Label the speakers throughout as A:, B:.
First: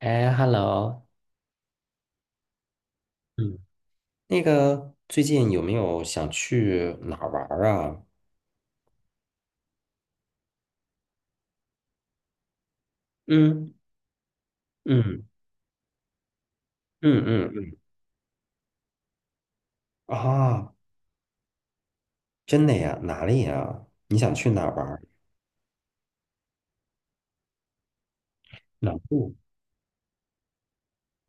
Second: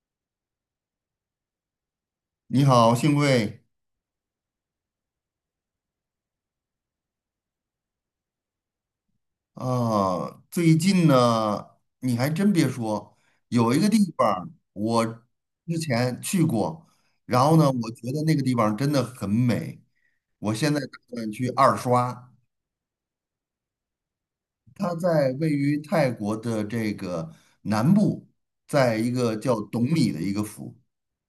A: 哎，hello，
B: 你好，幸
A: 嗯，
B: 会
A: 那个最近有没有想去哪儿玩儿啊？
B: 啊！最近呢，你还真别说，有
A: 嗯
B: 一个地方儿我
A: 嗯
B: 之前去过，
A: 嗯
B: 然
A: 嗯
B: 后呢，
A: 嗯
B: 我觉得那个地方真的很美，我
A: 啊，
B: 现在打算去二刷。
A: 真的呀？哪里呀？你想去哪儿玩
B: 它
A: 儿？
B: 在位于泰国的这个南部，在
A: 南
B: 一
A: 部，
B: 个叫董里的一个府，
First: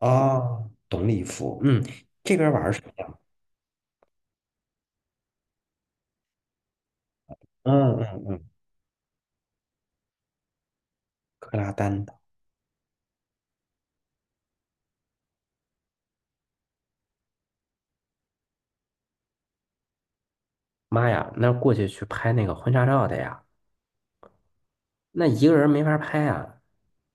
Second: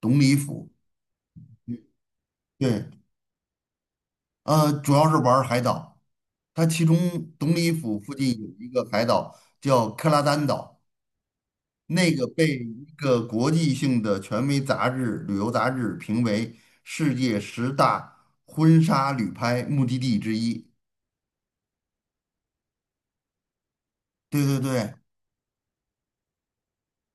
B: 董里府。
A: 懂礼服，嗯，这边儿玩儿什
B: 对，
A: 么呀？
B: 主要是玩儿海岛。它其中董里
A: 嗯
B: 府附
A: 嗯
B: 近
A: 嗯，
B: 有一个海岛叫克拉丹岛。
A: 克拉丹
B: 那
A: 岛。
B: 个被一个国际性的权威杂志、旅游杂志评为世界十大婚纱旅拍目的地之一。
A: 妈呀，那过去去拍那个婚纱照的呀，
B: 对对对，
A: 那一个人没法拍啊，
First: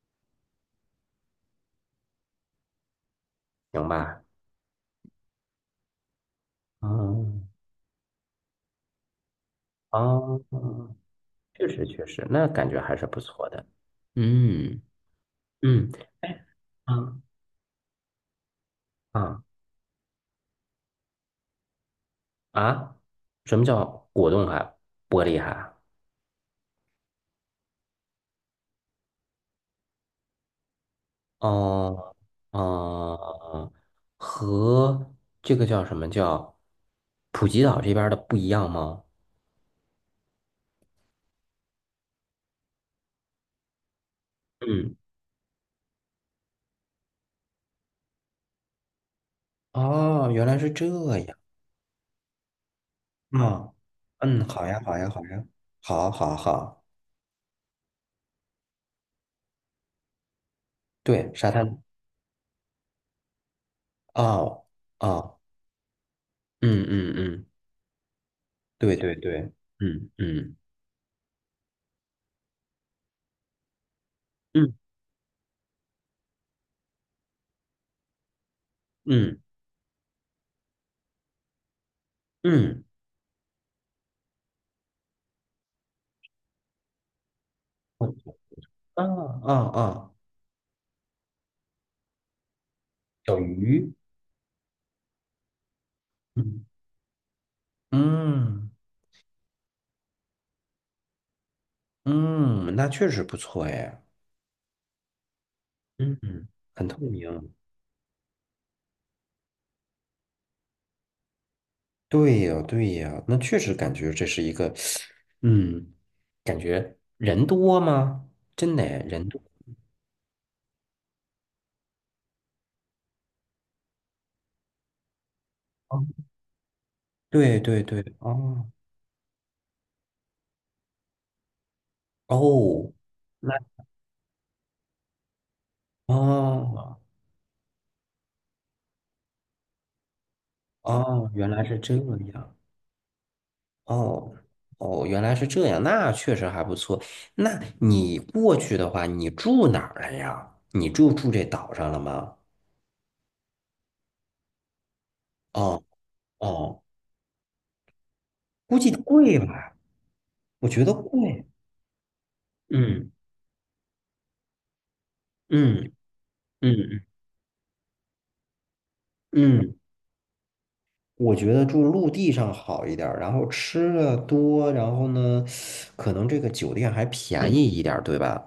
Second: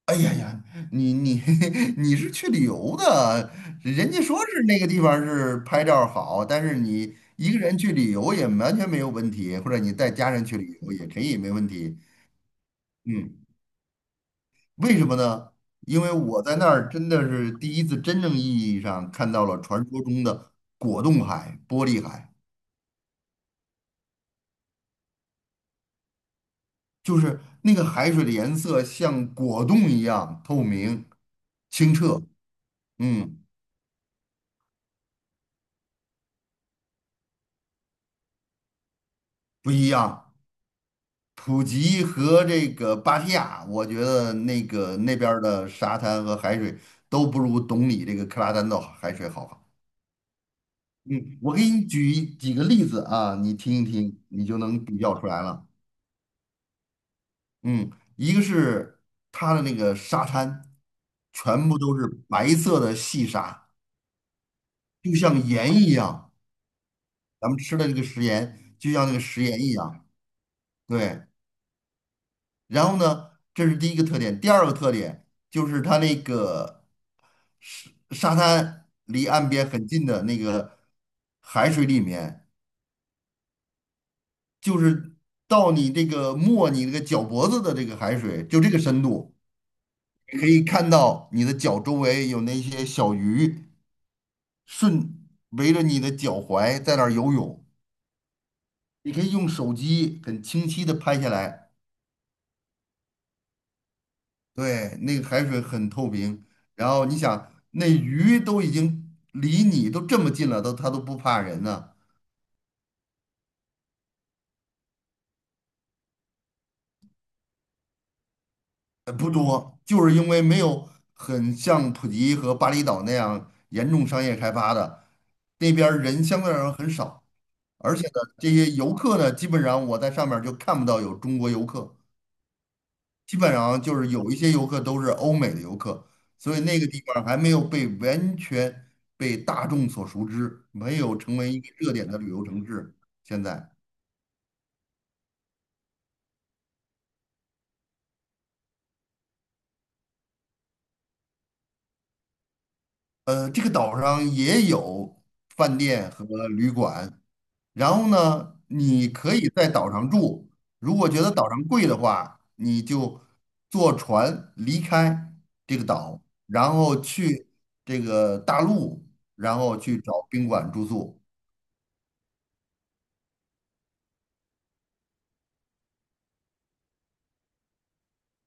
B: 哎呀呀，你 你是去旅游的，
A: 行
B: 人家
A: 吧？
B: 说是那个地方是拍照儿好，但是你
A: 嗯
B: 一个人去旅游也完全没有问题，或者你
A: 啊，
B: 带家人去旅游也可以没
A: 确
B: 问
A: 实
B: 题。
A: 确实，那感觉还是不
B: 嗯。
A: 错的。嗯。
B: 为什么呢？
A: 嗯，
B: 因为我
A: 哎，
B: 在那儿真
A: 啊
B: 的是第一次真正意义上看
A: 啊
B: 到了传说中的果冻海、玻璃海，
A: 啊！什么叫果冻海、玻璃海？
B: 就是那个海水的颜色像果冻一样透明、清
A: 哦
B: 澈，嗯，
A: 哦，和这个叫什么叫普吉岛这边儿的不一样吗？
B: 不一样。普吉和这个芭提雅，我觉得那
A: 嗯，
B: 个那边儿的沙滩和海水都不如懂你这个克拉丹岛海水好。
A: 哦，原来是这样。
B: 嗯，我给你举几个例子啊，你
A: 啊，
B: 听一听，你
A: 嗯，
B: 就
A: 好呀，
B: 能
A: 好
B: 比
A: 呀，
B: 较
A: 好
B: 出来
A: 呀，
B: 了。
A: 好，好，好，
B: 嗯，一个是它的那个沙滩，
A: 对，沙
B: 全部
A: 滩。
B: 都是白色的细沙，
A: 哦，
B: 就
A: 哦，
B: 像盐一样。
A: 嗯嗯嗯，
B: 咱们吃的这个食盐，就
A: 对
B: 像那
A: 对
B: 个
A: 对，
B: 食盐一样。
A: 嗯嗯
B: 对，然后呢，这是第一个特点。第二
A: 嗯
B: 个特点就是它那个沙滩离
A: 嗯
B: 岸边很近的那个海水里面，
A: 嗯，
B: 就是到你这个没你这个脚脖子的这个海
A: 嗯
B: 水，就这个深
A: 啊
B: 度，
A: 啊啊，
B: 可以看到你的脚周围有那些小
A: 小
B: 鱼。
A: 鱼。
B: 顺围着你的脚
A: 嗯
B: 踝在那儿游泳，
A: 嗯
B: 你可以用手机很清晰的拍下来，
A: 嗯，那确实不错哎，
B: 对，那个海水很透
A: 嗯，
B: 明，
A: 嗯，很
B: 然
A: 透
B: 后你
A: 明。
B: 想那鱼都已经离你都这么近了，都它都不怕人呢、
A: 对呀，对呀，那确实感觉这是一个，嗯，感觉人多吗？真的哎人
B: 不
A: 多。
B: 多，就是因为没有很像普吉和巴厘岛那样严重商业开发的，那边儿
A: 哦
B: 人相对来说很少，
A: 对对
B: 而
A: 对，
B: 且呢，这
A: 哦
B: 些游客呢，基本上我在上面儿就看不到有中国游客。
A: 哦，
B: 基本
A: 那
B: 上就是有一些游客都是欧美的游客，所以那个
A: 哦
B: 地方还没有被完全被大众所熟知，没有
A: 哦，
B: 成
A: 原
B: 为一
A: 来
B: 个
A: 是
B: 热
A: 这
B: 点的旅游
A: 样，
B: 城市。现在，
A: 哦哦，原来是这样，那确实还不错。那你过去的话，你住哪儿了呀？你就住这岛上了吗？
B: 这个岛上也有饭
A: 哦
B: 店和旅
A: 哦
B: 馆，然后呢，
A: 估计
B: 你可
A: 贵
B: 以在
A: 吧，
B: 岛上住，
A: 我觉得
B: 如果觉得
A: 贵。
B: 岛上贵的话，你
A: 嗯
B: 就坐船离开这
A: 嗯
B: 个岛，然
A: 嗯
B: 后
A: 嗯
B: 去这个大陆，然
A: 嗯，
B: 后去找宾馆住宿。
A: 我觉得住陆地上好一点儿，然后吃的多，然后呢，可能这个酒店还便宜一点儿，对吧？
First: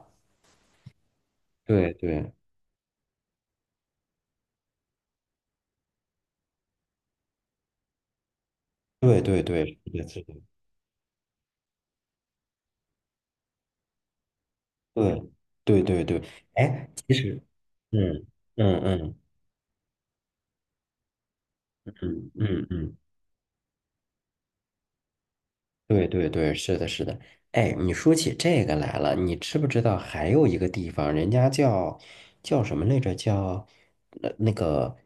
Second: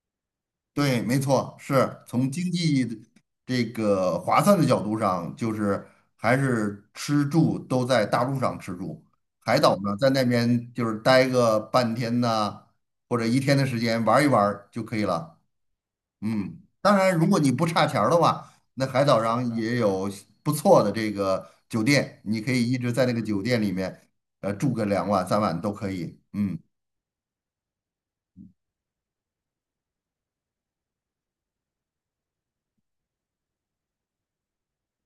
B: 对，没错，
A: 对
B: 是从
A: 对
B: 经济的这个划算的角度上，就是还是吃住都在大陆上吃住，
A: 对对
B: 海岛
A: 对，是
B: 呢
A: 的，
B: 在
A: 是
B: 那边就是待个半天呐、或者一天的时间玩一玩儿就可以
A: 的，
B: 了。
A: 对对对对。
B: 嗯，
A: 哎，
B: 当
A: 其
B: 然，如果
A: 实，
B: 你不差钱儿的
A: 嗯
B: 话，
A: 嗯
B: 那海
A: 嗯
B: 岛上也有不错的这个酒店，
A: 嗯
B: 你可
A: 嗯
B: 以一直
A: 嗯。
B: 在那个酒店里面，住个两晚三晚都可
A: 对
B: 以。
A: 对对，
B: 嗯，
A: 是的，是的。哎，你说起这个来了，你知不知道还有一个地方，人家叫什么来着？叫那个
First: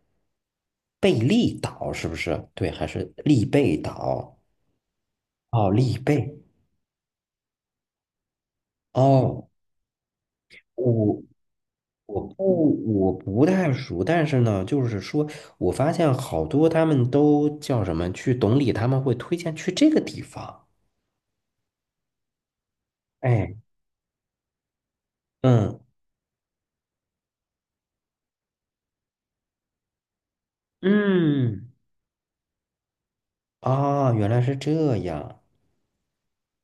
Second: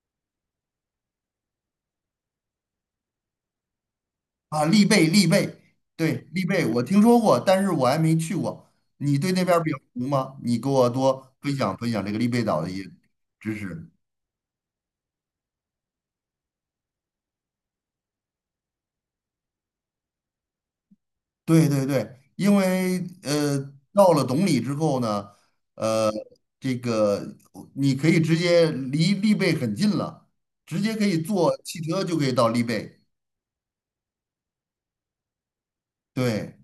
A: 贝利岛，是不是？对，还是利贝岛？
B: 啊，丽贝，丽贝，
A: 哦，利
B: 对，
A: 贝。
B: 丽贝，我听说过，但是我还没去过。你对那
A: 哦，
B: 边儿比较熟吗？你给我
A: 我
B: 多分享分享这个
A: 我
B: 丽贝岛的一些
A: 不我不
B: 知
A: 太
B: 识。
A: 熟，但是呢，就是说我发现好多他们都叫什么去懂理，他们会推荐去这个地方。
B: 对对对，因为
A: 哎，
B: 到了懂里之后呢，
A: 嗯
B: 呃，这个你可以直接离丽贝很近了，直接可以坐
A: 嗯，
B: 汽车就可以到丽贝。
A: 啊，原来是这样。
B: 对，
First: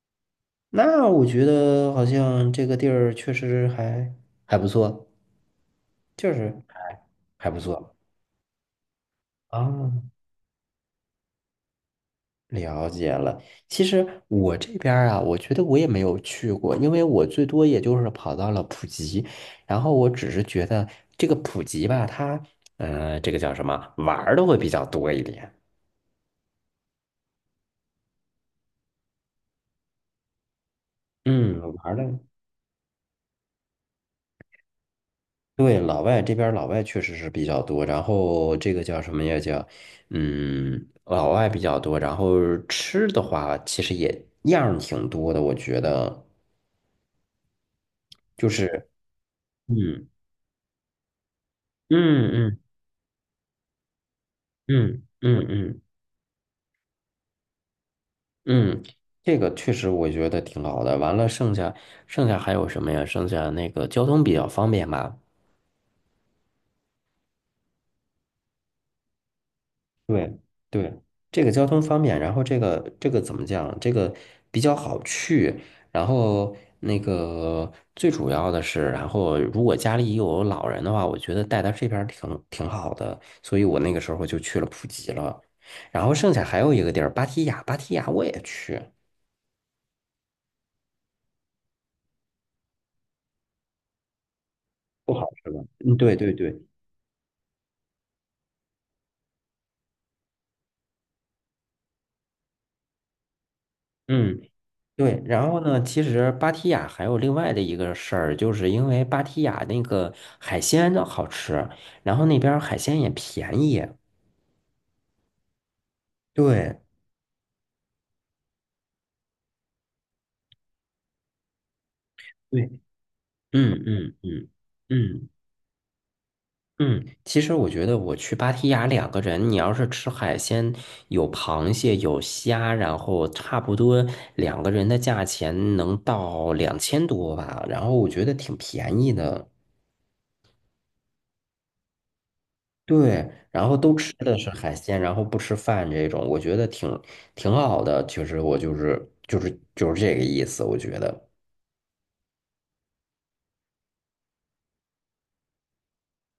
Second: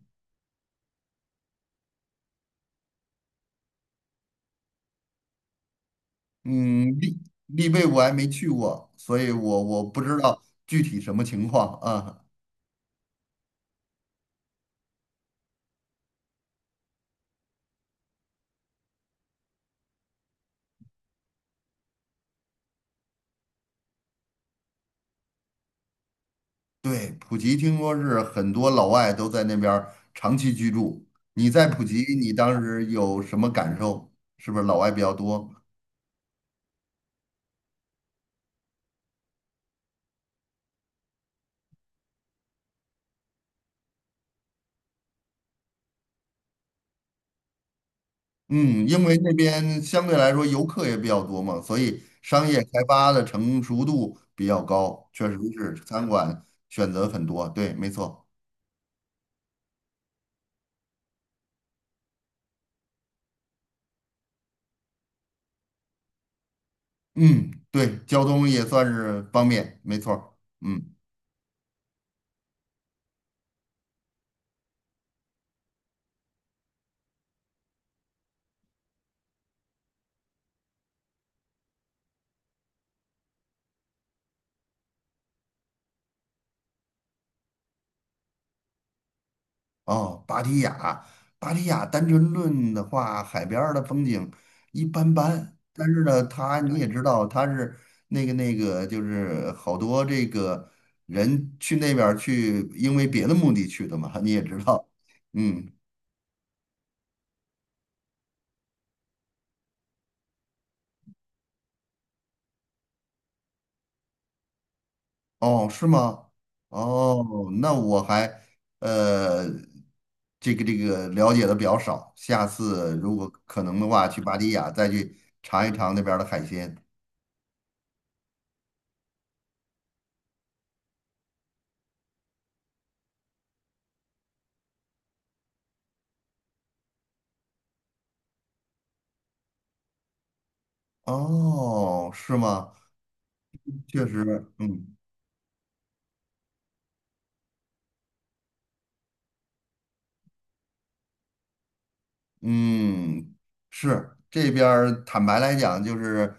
A: 那我觉得好像这个地儿确实还不错，就是
B: 嗯，丽
A: 还不
B: 丽贝
A: 错
B: 我还没去过，所以我不
A: 啊，
B: 知道具体什么情况啊。
A: 了解了。其实我这边儿啊，我觉得我也没有去过，因为我最多也就是跑到了普吉，然后我只是觉得这个普吉吧，它这个叫什么，玩儿的会比较多一点。
B: 对，普吉听说是很多老外都在那边儿长期居住。你
A: 嗯，
B: 在普
A: 玩儿的。
B: 吉，你当时有什么感受？是不是老外比较多？
A: 对，老外这边儿老外确实是比较多，然后这个叫什么呀？叫老外比较多，然后吃的话其实也样儿挺多的，我觉得就
B: 嗯，
A: 是
B: 因为那边相
A: 嗯
B: 对来说游客也比较多嘛，所以
A: 嗯
B: 商
A: 嗯
B: 业开发的成熟度比较
A: 嗯
B: 高，确实
A: 嗯
B: 是
A: 嗯
B: 餐馆选择很多。对，没错。
A: 嗯，这个确实我觉得挺好的。完了，剩下还有什么呀？剩下那个交通比较方便吧。
B: 嗯，对，交通也算是方便，没错
A: 对
B: 儿。嗯。
A: 对，这个交通方便，然后这个怎么讲？这个比较好去，然后那个最主要的是，然后如果家里有老人的话，我觉得带到这边儿挺好的，所以我那个时候就去了普吉了。然后剩下还有一个地儿，芭提雅，芭提雅我也去，
B: 哦，芭提雅，芭提雅单纯论的话，海边儿的风景一般
A: 不好是
B: 般，
A: 吧？
B: 但
A: 嗯，
B: 是
A: 对
B: 呢，
A: 对对，
B: 它你也知道，它是那个那个，就是好多这个人去那边儿去，因为别的目的去的嘛，你
A: 嗯。
B: 也知道，
A: 对，然后
B: 嗯，
A: 呢，其实芭提雅还有另外的一个事儿，就是因为芭提雅那个海鲜的好吃，然后那边儿海鲜也便宜。
B: 哦，是吗？
A: 对，
B: 哦，那我还呃，这个这个了解的比较少，下
A: 对，
B: 次如果可能
A: 嗯
B: 的话，
A: 嗯
B: 去芭
A: 嗯
B: 提雅再去
A: 嗯
B: 尝一尝那边儿的海鲜。
A: 嗯，其实我觉得我去芭提雅两个人，你要是吃海鲜，有螃蟹有虾，然后差不多两个人的价钱能到2000多吧，然后我觉得挺便宜的。
B: 哦，是吗？
A: 对，然后都
B: 确
A: 吃的
B: 实，
A: 是海
B: 嗯
A: 鲜，然后不吃饭这种，我觉得挺好的。其实我就是这个意思，我觉得。
B: 嗯，是这边儿坦白来讲，就是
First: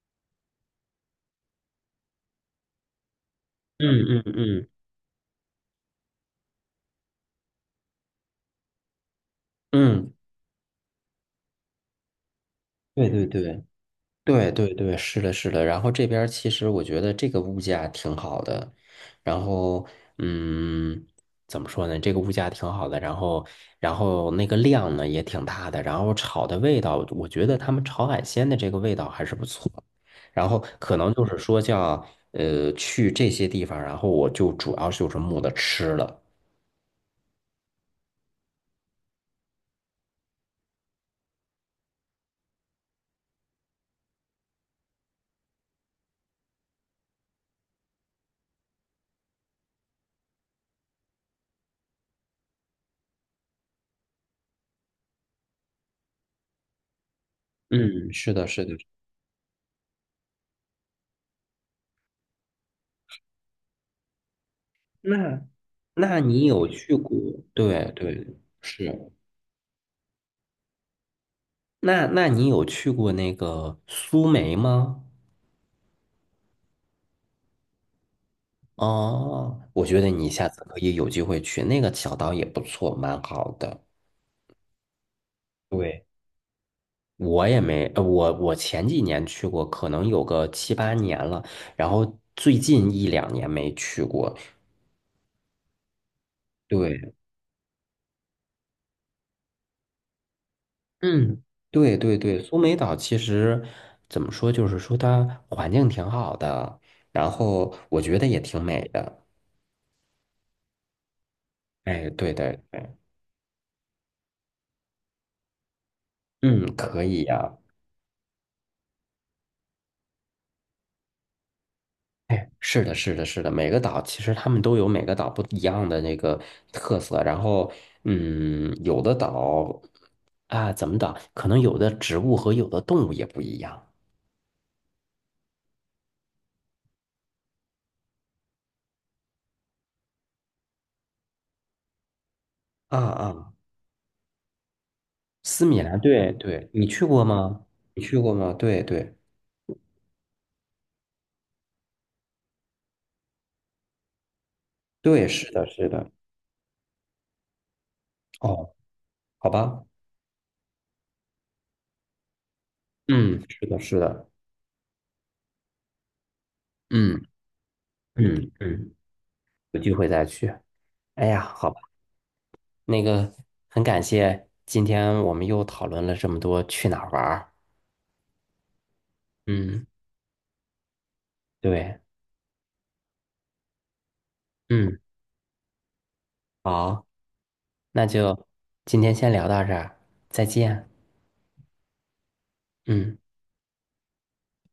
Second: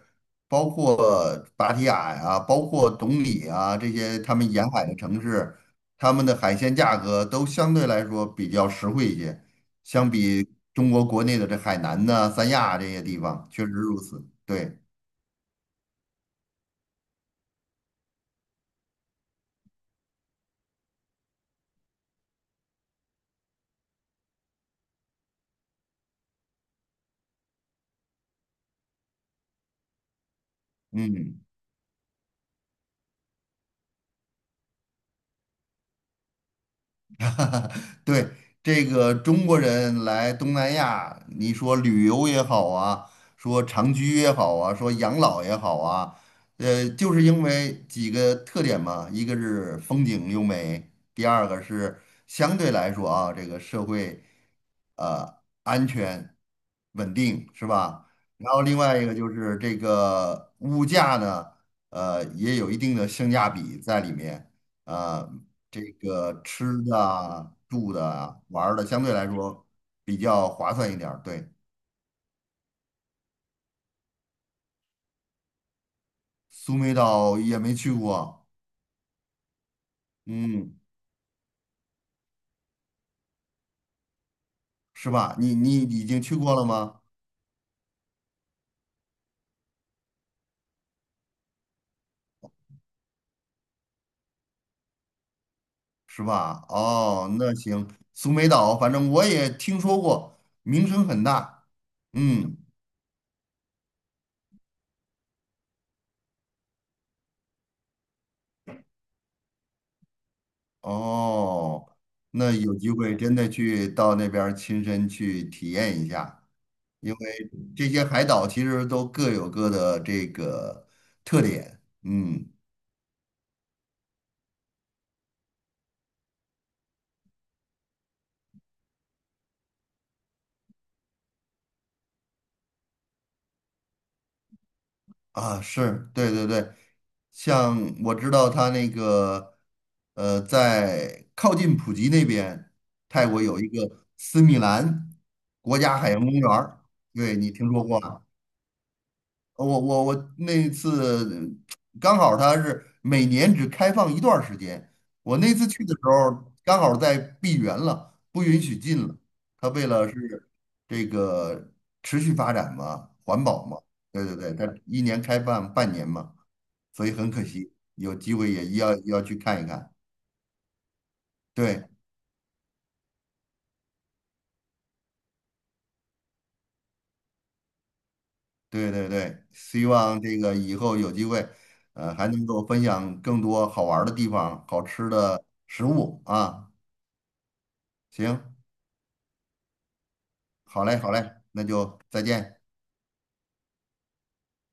B: 包括芭提雅呀、包括董里啊这些
A: 嗯嗯
B: 他们
A: 嗯
B: 沿海的城市，他们的海鲜价格都相对来说比较实惠一些，相
A: 嗯，
B: 比中国国内的这海南呐、三亚这些
A: 对
B: 地
A: 对
B: 方，
A: 对。
B: 确实如此。
A: 对对
B: 对，
A: 对，是的，是的。然后这边儿其实我觉得这个物价挺好的，然后嗯，怎么说呢？这个物价挺好的，然后那个量呢也挺大的，然后炒的味道，我觉得他们炒海鲜的这个味道还是不错。然后可能就
B: 嗯。
A: 是说叫去这些地方，然后我就主要就是慕的吃了。
B: 对，这个中国人来东南亚，你说旅游也好啊，说长居也好啊，说养老也好啊，就是因为几个特点嘛，一个是风景优美，第二个是相对来说啊，这个社会安全稳定是吧？
A: 嗯，是的，
B: 然后
A: 是的。
B: 另外一个就是这个物价呢，也有一定的性价比在里面啊。
A: 那
B: 这
A: 那
B: 个
A: 你
B: 吃
A: 有去
B: 的
A: 过？
B: 啊
A: 对
B: 住的
A: 对，
B: 啊玩儿的，相
A: 是。
B: 对来说比较划算一点儿对，
A: 那你有去过那个苏梅吗？
B: 苏梅岛也没去过，
A: 哦，我觉得你下次可
B: 嗯，
A: 以有机会去，那个小岛也不错，蛮好的。
B: 是吧？你你已
A: 对，
B: 经去过了吗？
A: 我也没，我前几年去过，可能有个七八年了，然后最近一两年没去过。
B: 是吧？
A: 对，
B: 哦，那行，苏梅岛，反正我也听说过，名声很
A: 嗯，
B: 大。
A: 对对对，
B: 嗯，
A: 苏梅岛其实怎么说，就是说它环境挺好的，然后我觉得也挺美的。
B: 哦，
A: 哎，对
B: 那
A: 对，
B: 有机
A: 对
B: 会真的去到那边儿亲身去体验一下，
A: 嗯，可
B: 因
A: 以
B: 为
A: 呀。
B: 这些海岛其实都各有各的这个特点。
A: 哎，
B: 嗯。
A: 是的，是的，是的，每个岛其实他们都有每个岛不一样的那个特色，然后，嗯，有的岛啊，怎么岛，可能有的植物和有的动物也不一样。
B: 啊，是对对对，像我知道他那个，在靠近普吉那边，
A: 啊
B: 泰国
A: 啊，
B: 有一个斯米兰
A: 斯
B: 国
A: 米
B: 家
A: 兰，
B: 海洋公
A: 对
B: 园
A: 对，
B: 儿，
A: 你去过
B: 对你
A: 吗？
B: 听说过
A: 你去
B: 吗？
A: 过吗？对对
B: 我那次刚好他是每年只开放一段儿时间，
A: 对，
B: 我
A: 是
B: 那
A: 的，
B: 次去
A: 是
B: 的时
A: 的。
B: 候刚好在闭园了，不允
A: 哦，
B: 许进了。
A: 好
B: 他
A: 吧，
B: 为了是这个持续发展嘛，环
A: 嗯，是
B: 保嘛，
A: 的，是
B: 对
A: 的，
B: 对对，他一年开放半年嘛，所以
A: 嗯
B: 很可惜，有机
A: 嗯
B: 会也
A: 嗯，
B: 要去看一
A: 有
B: 看。
A: 机会再去。哎呀，好吧，
B: 对
A: 那个很感谢今天我们又讨论了这么多去哪儿玩儿。
B: 对对对，
A: 嗯，
B: 希望这个以后有机会，
A: 对。
B: 还能够分享更多好玩儿的地方、好
A: 嗯，
B: 吃的食物啊。
A: 好，那
B: 行。
A: 就今天先聊到这儿，再
B: 好
A: 见。
B: 嘞，好嘞，那就再见。
A: 嗯。